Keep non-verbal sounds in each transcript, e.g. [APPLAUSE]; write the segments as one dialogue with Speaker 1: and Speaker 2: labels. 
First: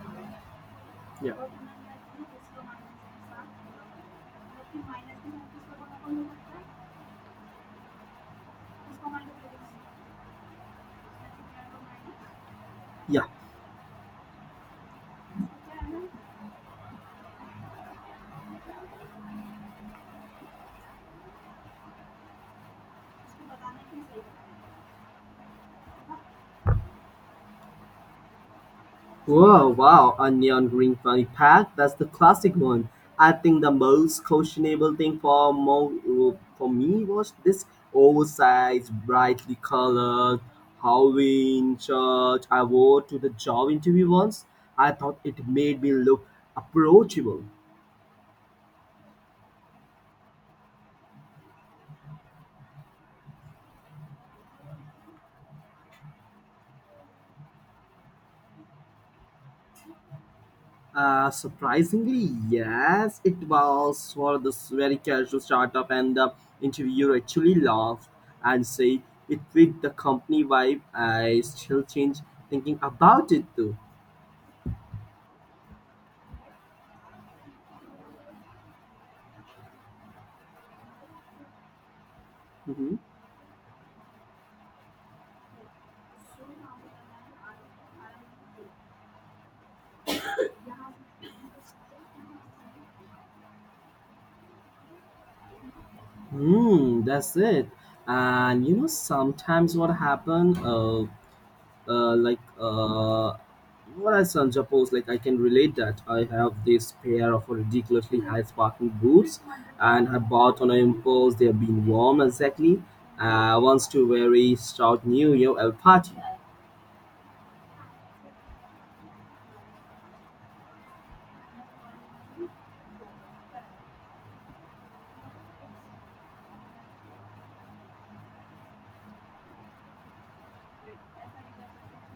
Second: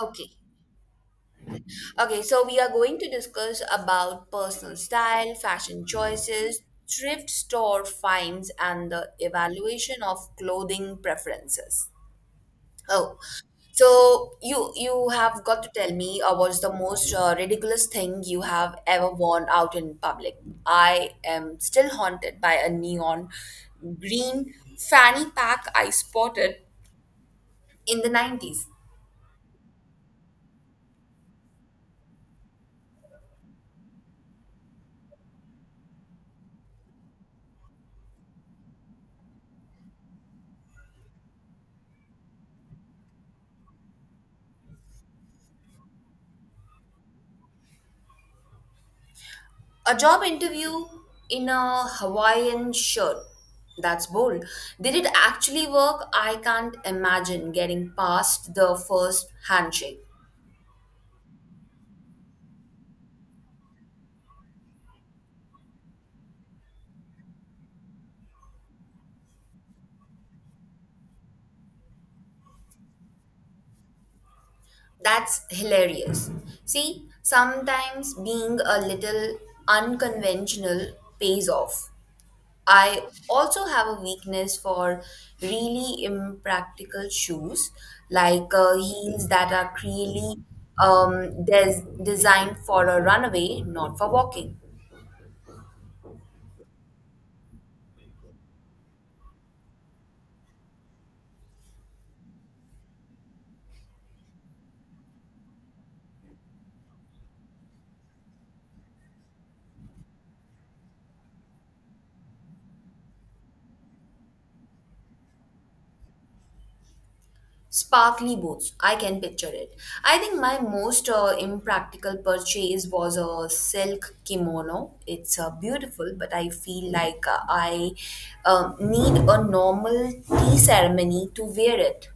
Speaker 1: Okay.
Speaker 2: Yeah.
Speaker 1: Okay, so we are going to discuss about personal style, fashion choices, thrift store finds, and the evaluation of clothing preferences. Oh,
Speaker 2: Yeah.
Speaker 1: so you have got to tell me what's the most ridiculous thing you have ever worn out in public. I am still haunted by a neon green fanny pack I spotted in the 90s.
Speaker 2: Whoa, wow, a neon green funny pack. That's the classic one. I think the most questionable thing for mo- for me was this oversized, brightly colored Halloween shirt I wore to the job interview once. I thought it made me look approachable.
Speaker 1: A job interview in a Hawaiian shirt. That's bold. Did it actually work? I can't imagine getting past the first handshake.
Speaker 2: Surprisingly, yes, it was for this very casual startup, and the interviewer actually laughed and said it fit the company vibe. I still change thinking about it though.
Speaker 1: That's hilarious. See, sometimes being a little unconventional pays off.
Speaker 2: Hmm.
Speaker 1: I also have a weakness for really impractical shoes, like heels that are clearly designed for a runaway, not for walking.
Speaker 2: Hmm, that's it. And you know, sometimes what happen? Uh, like uh, what I son suppose like I can relate that I have this pair of ridiculously high sparking boots, and I bought on an impulse. They have been warm exactly. Once to very stout New Year party.
Speaker 1: Sparkly boots. I can picture it. I think my most impractical purchase was a silk kimono. It's beautiful, but I feel like I need a normal tea ceremony to wear it.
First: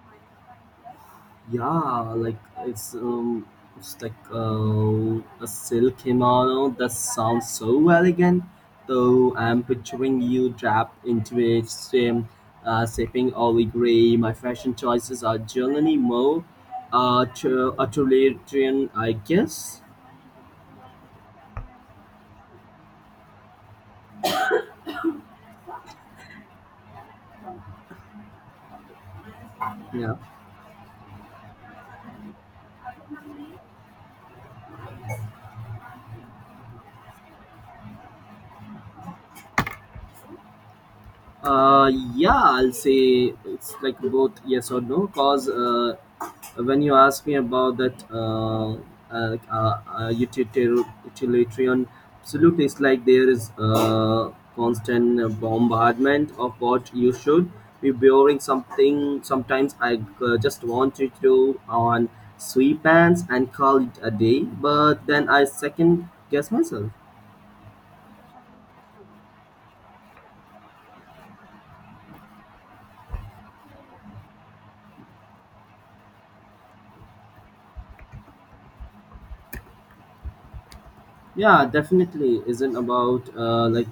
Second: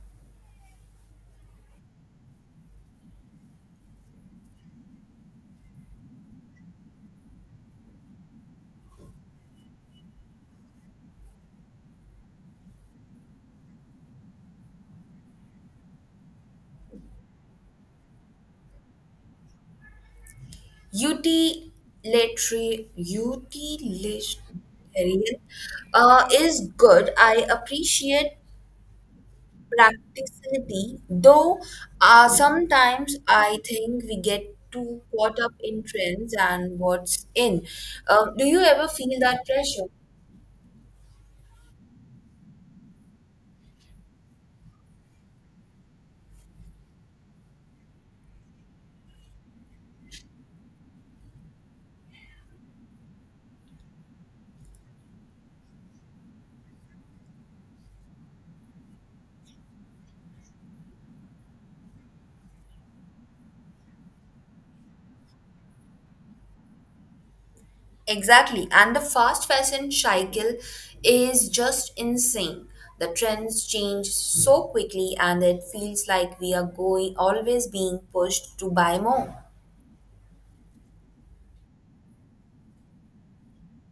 Speaker 2: Yeah, like it's like a silk kimono that sounds so elegant. Though I'm picturing you draped into it, same, sipping olive gray. My fashion choices are generally more authoritarian, I guess.
Speaker 1: Utilitarian, utilitarian is good. I appreciate
Speaker 2: Yeah.
Speaker 1: practicality, though sometimes I think we get too caught up in trends and what's in. Do you ever feel that pressure?
Speaker 2: Uh, yeah, I'll say it's like both yes or no. Cause when you ask me about that, utilitarian, utilitarian, absolutely, it's like there is constant bombardment of what you should be building something. Sometimes I just want you to on sweatpants and call it a day, but then I second guess myself.
Speaker 1: Exactly. And the fast fashion cycle is just insane. The trends change so quickly, and it feels like we are going always being pushed to buy more.
Speaker 2: Yeah, definitely isn't about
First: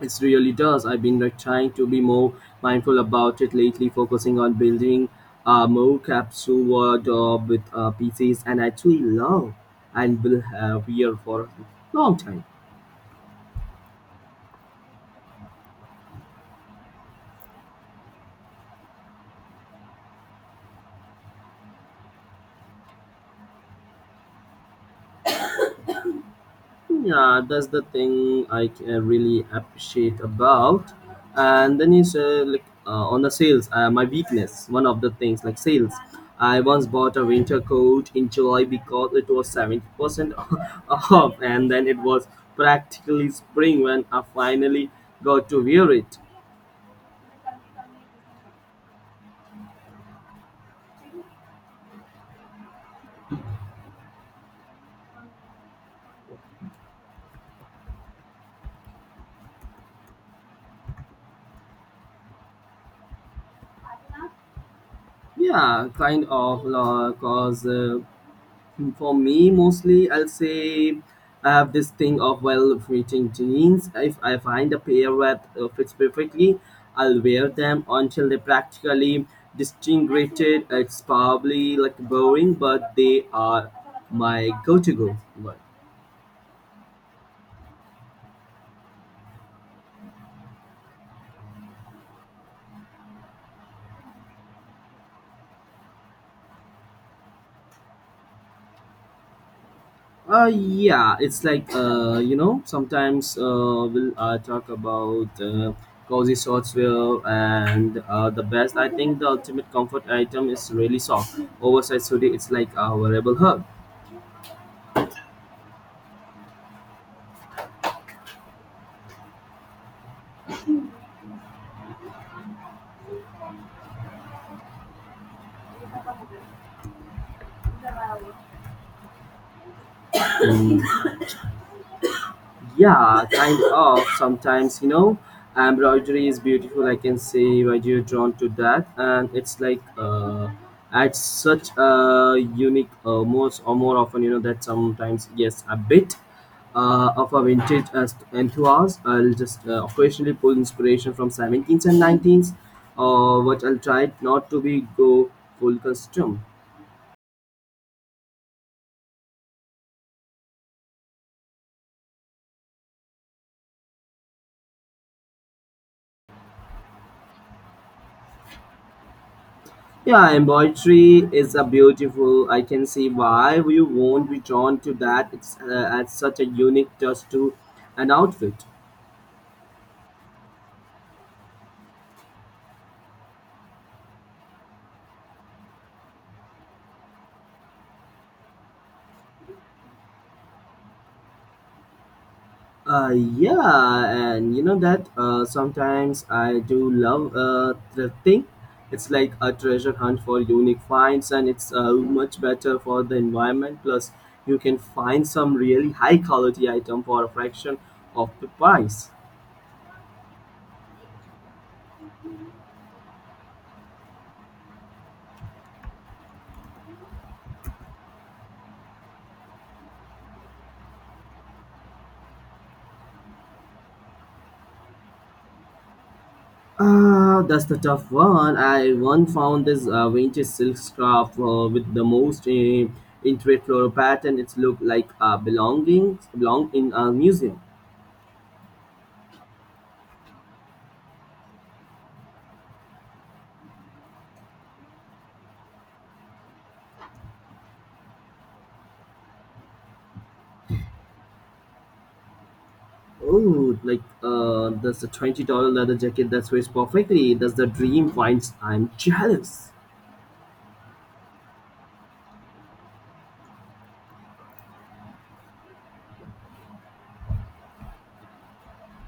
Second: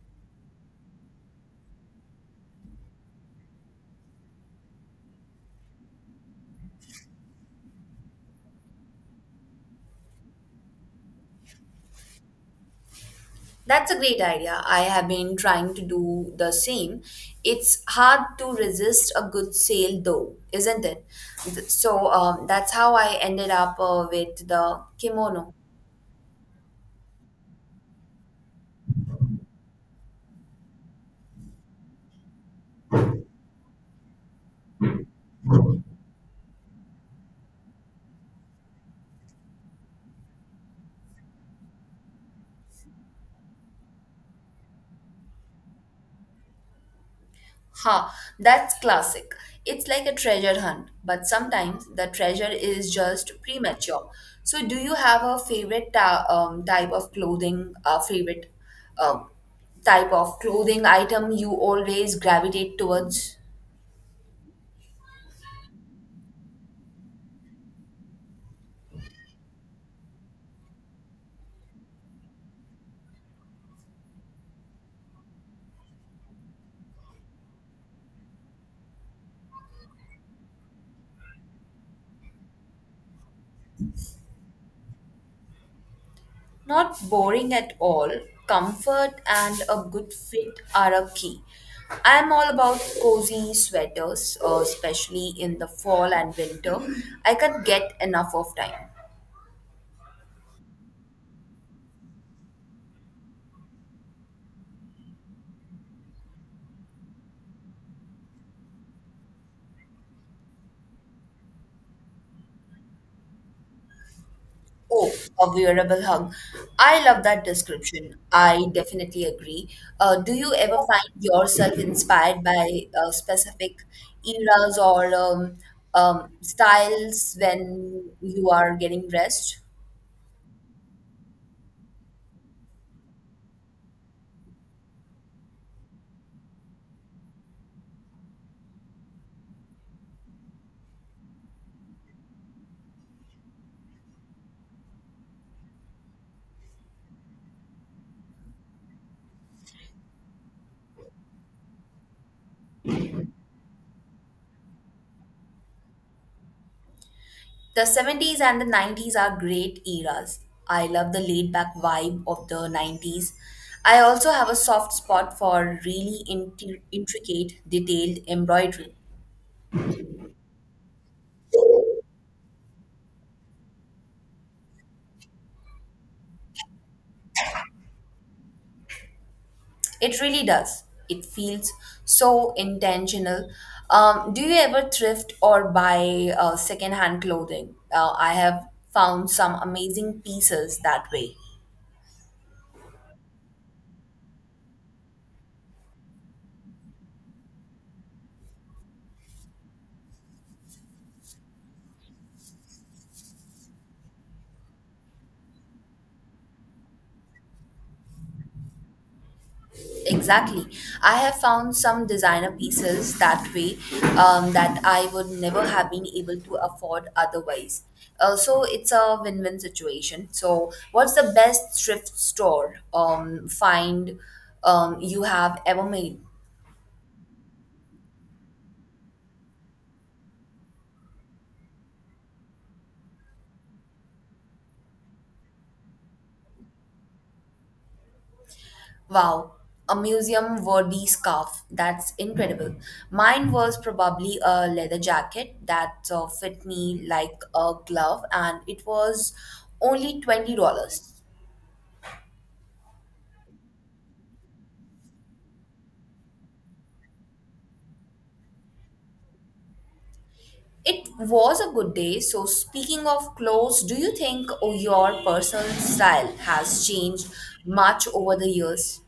Speaker 2: it really does. I've been like trying to be more mindful about it lately, focusing on building more capsule word with pieces, and actually love and will have here for a long time.
Speaker 1: That's a great idea. I have been trying to do the same. It's hard to resist a good sale, though, isn't it? So that's how I ended up with the kimono.
Speaker 2: Yeah, that's the thing I really appreciate about. And then you say like on the sales, my weakness. One of the things like sales. I once bought a winter coat in July because it was 70% [LAUGHS] off, and then it was practically spring when I finally got to wear it.
Speaker 1: Ha, that's classic. It's like a treasure hunt, but sometimes the treasure is just premature. So, do you have a favorite type of clothing, a favorite um, type of clothing item you always gravitate towards?
Speaker 2: Yeah, kind of cause For me, mostly, I'll say I have this thing of well fitting jeans. If I find a pair that fits perfectly, I'll wear them until they practically distinguished. It's probably like boring, but they are my go-to go.
Speaker 1: Not boring at all. Comfort and a good fit are a key. I'm all about cozy sweaters, especially in the fall and winter. I can't get enough of time.
Speaker 2: Yeah, it's like you know, sometimes we'll talk about cozy software and the best. I think the ultimate comfort item is really soft, oversized hoodie. It's like a wearable hug.
Speaker 1: Oh, a wearable hug. I love that description. I definitely agree. Do you ever find yourself inspired by specific eras or styles when you are getting dressed?
Speaker 2: Mm. Yeah, kind of. Sometimes, you know, embroidery is beautiful. I can see why you're drawn to that, and it's like adds such a unique, most or more often, you know, that sometimes yes, a bit of a vintage enthusiast. I'll just occasionally pull inspiration from 17th and 19th, but I'll try not to be go full custom.
Speaker 1: The 70s and the 90s are great eras. I love the laid back vibe of the 90s. I also have a soft spot for really intricate, detailed embroidery.
Speaker 2: Yeah, embroidery is a beautiful. I can see why you won't be drawn to that. It's adds such a unique touch to an outfit.
Speaker 1: It really does. It feels so intentional. Do you ever thrift or buy secondhand clothing? I have found some amazing pieces that way.
Speaker 2: Yeah, and you know that sometimes I do love thrifting. It's like a treasure hunt for unique finds, and it's much better for the environment. Plus, you can find some really high quality item for a fraction of the price.
Speaker 1: Exactly. I have found some designer pieces that way that I would never have been able to afford otherwise. So it's a win win situation. So, what's the best thrift store find you have ever made?
Speaker 2: That's the tough one. I one found this vintage silk scarf with the most intricate floral pattern. It's looked like belong in a museum.
Speaker 1: Wow, a museum worthy scarf. That's incredible. Mine was probably a leather jacket that fit me like a glove, and it was only $20.
Speaker 2: Oh, like that's a $20 leather jacket that fits perfectly. That's the dream finds. I'm jealous.
Speaker 1: It was a good day. So, speaking of clothes, do you think oh, your personal style has changed much over the years?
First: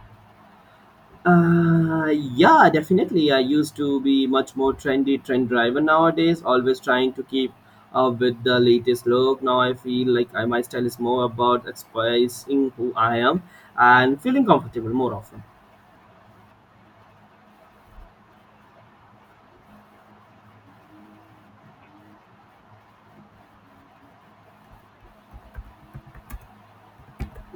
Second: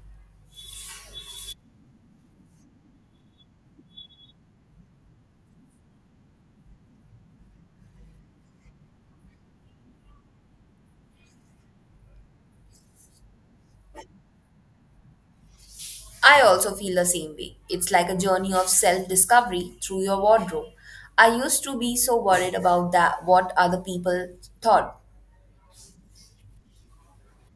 Speaker 2: Uh, yeah, definitely. I used to be much more trendy, trend driver nowadays, always trying to keep up with the latest look. Now I feel like my style is more about expressing who I am and feeling comfortable more often.
Speaker 1: I also feel the same way. It's like a journey of self discovery through your wardrobe. I used to be so worried about that, what other people thought.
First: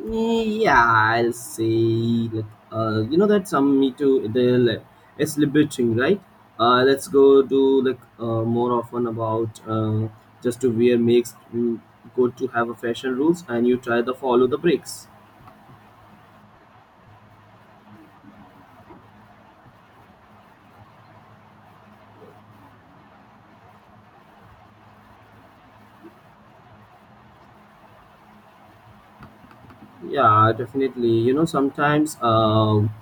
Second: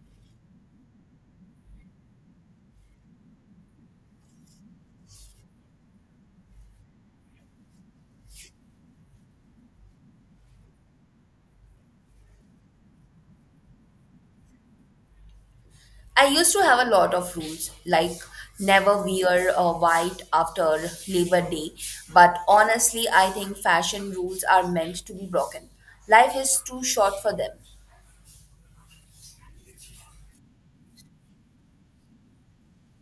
Speaker 2: Yeah, I'll say like you know that some me too they'll it's liberating, right? Let's go do like more often about just to wear makes you go to have a fashion rules and you try to follow the breaks.
Speaker 1: I used to have a lot of rules, like never wear white after Labor Day. But honestly, I think fashion rules are meant to be broken. Life is too short for them.
Speaker 2: Yeah, definitely. You know, sometimes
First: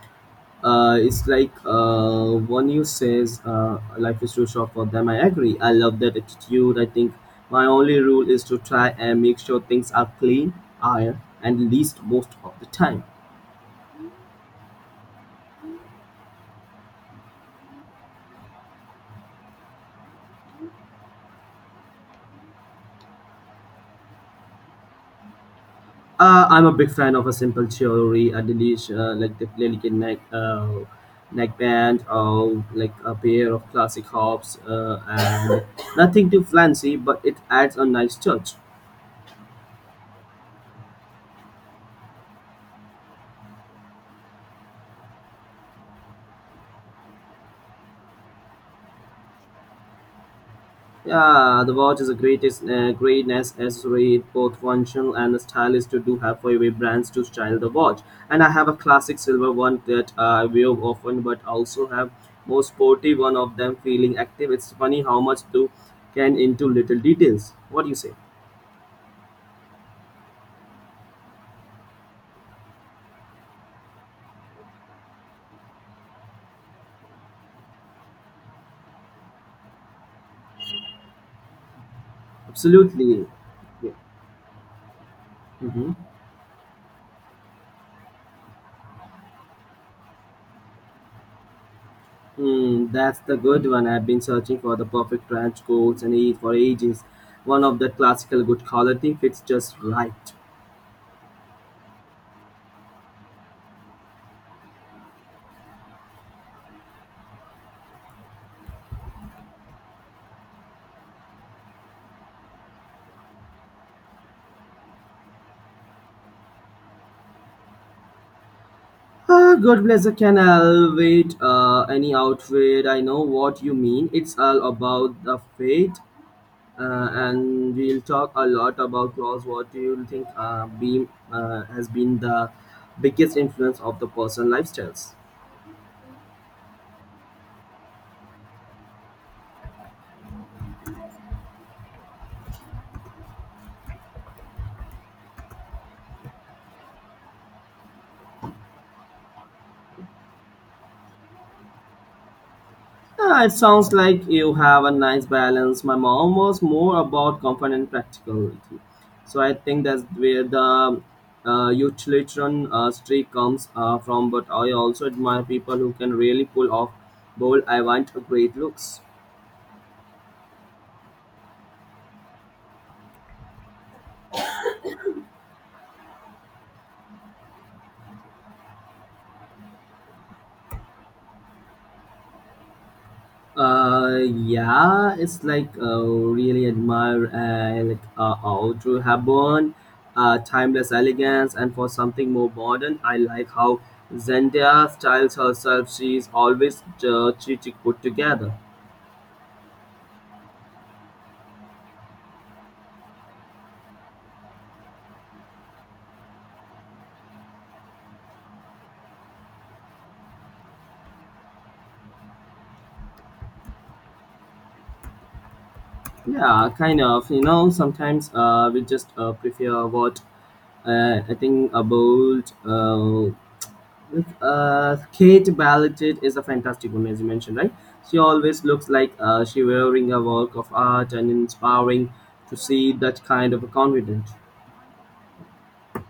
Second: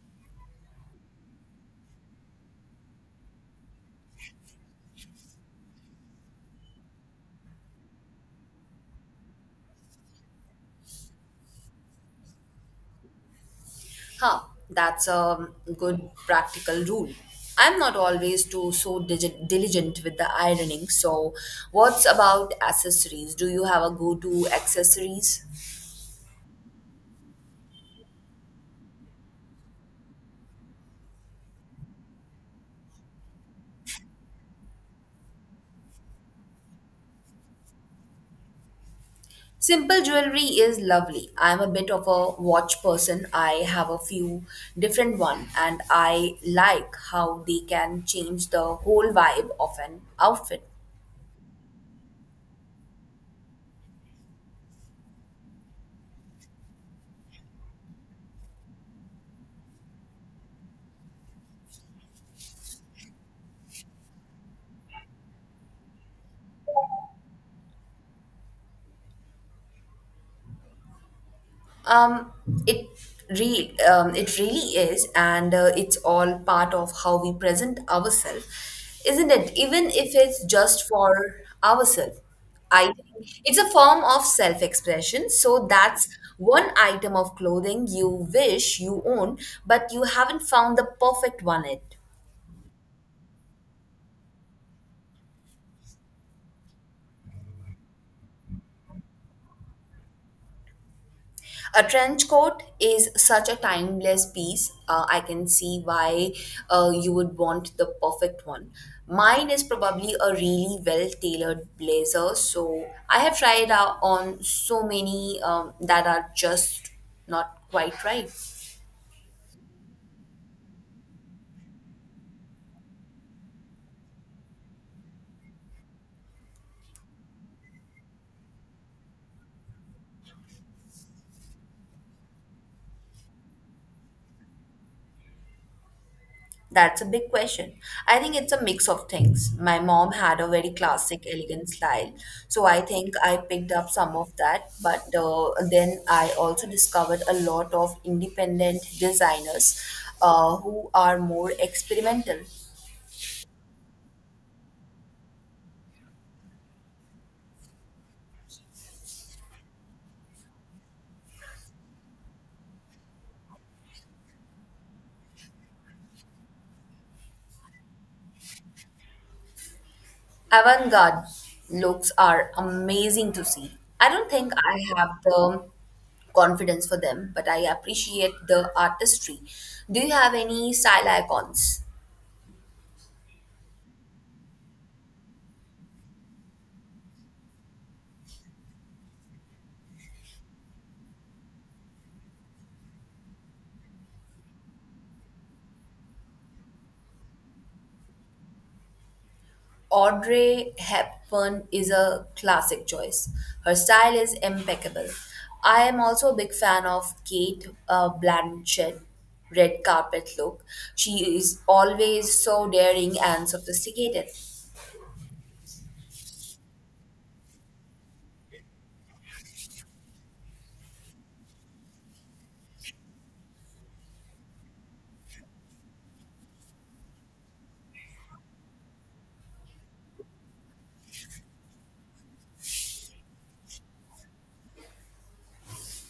Speaker 2: it's like one you says life is too short for them. I agree. I love that attitude. I think my only rule is to try and make sure things are clean, iron, and least most of the time.
Speaker 1: Huh, that's a good practical rule. I'm not always too so digi- diligent with the ironing. So, what's about accessories? Do you have a go-to accessories?
Speaker 2: I'm a big fan of a simple jewelry, a delish, like the delicate neckband, or like a pair of classic hops, and [COUGHS] nothing too fancy, but it adds a nice touch.
Speaker 1: Simple jewelry is lovely. I'm a bit of a watch person. I have a few different one and I like how they can change the whole vibe of an outfit.
Speaker 2: Yeah, the watch is a greatest greatness accessory, both functional and stylish to do have for every brands to style the watch. And I have a classic silver one that I wear often, but also have more sporty one of them feeling active. It's funny how much do can into little details. What do you say?
Speaker 1: Um, it it really is, and it's all part of how we present ourselves, isn't it? Even if it's just for ourselves, I think
Speaker 2: Absolutely.
Speaker 1: it's a
Speaker 2: Yeah.
Speaker 1: form of self-expression. So
Speaker 2: Mm-hmm.
Speaker 1: that's one item of clothing you wish you owned, but you haven't found the perfect one yet.
Speaker 2: Mm, that's the good one. I've been searching for the perfect trench coats and age for ages. One of the classical good quality fits just right.
Speaker 1: A trench coat is such a timeless piece. I can see why you would want the perfect one. Mine is probably a really well tailored blazer, so I have tried out on so many that are just not quite right.
Speaker 2: Ah, God bless. I can elevate any outfit. I know what you mean. It's all about the fate, and we'll talk a lot about clothes. What do you think beam has been the biggest influence of the personal lifestyles?
Speaker 1: That's a big question. I think it's a mix of things. My mom had a very classic, elegant style, so I think I picked up some of that. But then I also discovered a lot of independent designers who are more experimental.
Speaker 2: Ah, it sounds like you have a nice balance. My mom was more about comfort and practicality. So I think that's where the utilitarian streak comes from. But I also admire people who can really pull off bold, I want a great looks.
Speaker 1: Avant garde looks are amazing to see. I don't think I have the confidence for them, but I appreciate the artistry. Do you have any style icons?
Speaker 2: Yeah, it's like really admire Audrey Hepburn, timeless elegance, and for something more modern, I like how Zendaya styles herself. She's always chic put together.
Speaker 1: Audrey Hepburn is a classic choice. Her style is impeccable. I am also a big fan of Kate Blanchett red carpet look. She is always so daring and sophisticated.
Speaker 2: Yeah, kind of. You know, sometimes we just prefer what I think a bold, Kate Blanchett is a fantastic one, as you mentioned, right? She always looks like she wearing a work of art and inspiring to see that kind of a confidence.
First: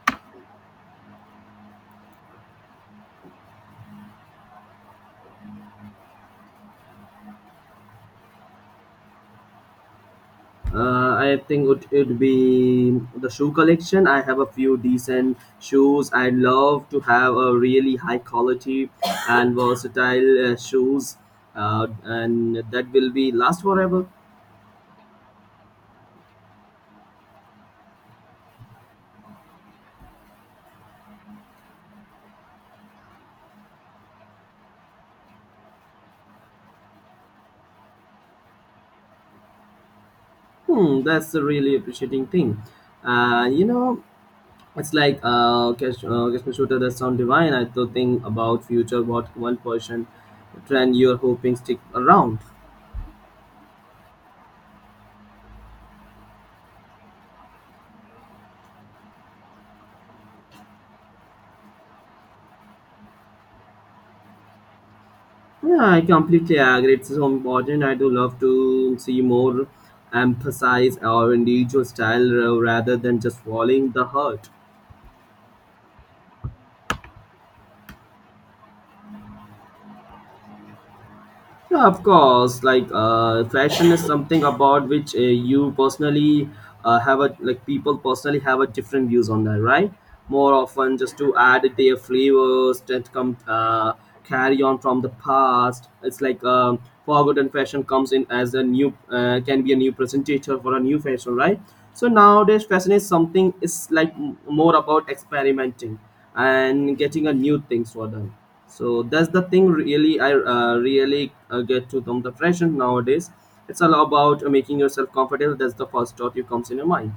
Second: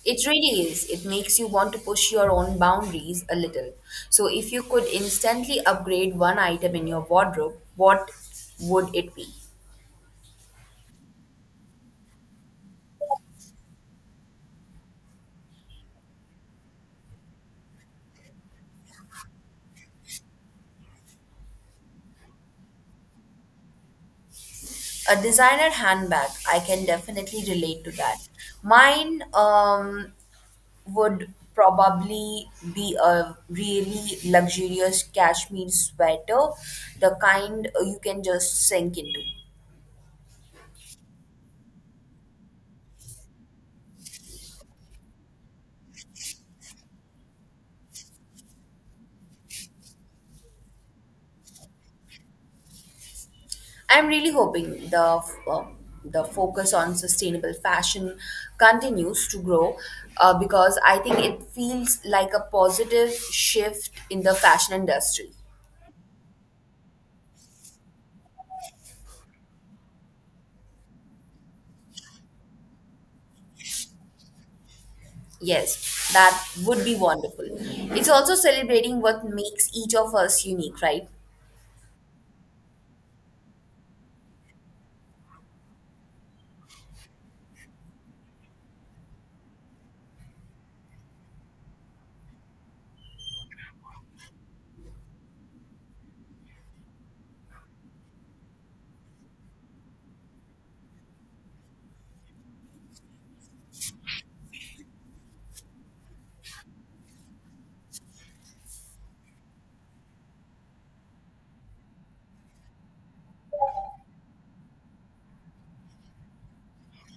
Speaker 1: It really is. It makes you want to push your own boundaries a little. So if you could instantly upgrade one item in your wardrobe, what would it be?
Speaker 2: I think it would be the shoe collection. I have a few decent shoes. I love to have a really high quality and versatile shoes, and that will be last forever.
Speaker 1: A designer handbag, I can definitely relate to that. Mine would probably be a really luxurious cashmere sweater, the kind you can just sink into.
Speaker 2: Hmm, that's a really appreciating thing. You know, it's like cash shooter that sound divine. I to think about future what one person trend you're hoping stick around.
Speaker 1: I'm really hoping uh, the focus on sustainable fashion continues to grow because I think it feels like a positive shift in the fashion industry.
Speaker 2: Yeah, I completely agree. It's so important. I do love to see more emphasize our individual style rather than just following the herd.
Speaker 1: Yes, that would be wonderful. It's also celebrating what makes each of us unique, right?
Speaker 2: Yeah, of course. Like, fashion is something about which you personally have a like people personally have a different views on that, right? More often, just to add their flavors that come carry on from the past. It's like forgotten fashion comes in as a new can be a new presentator for a new fashion, right? So nowadays, fashion is something is like more about experimenting and getting a new things for them, so that's the thing really I really get to from the fashion nowadays. It's all about making yourself comfortable. That's the first thought you comes in your mind.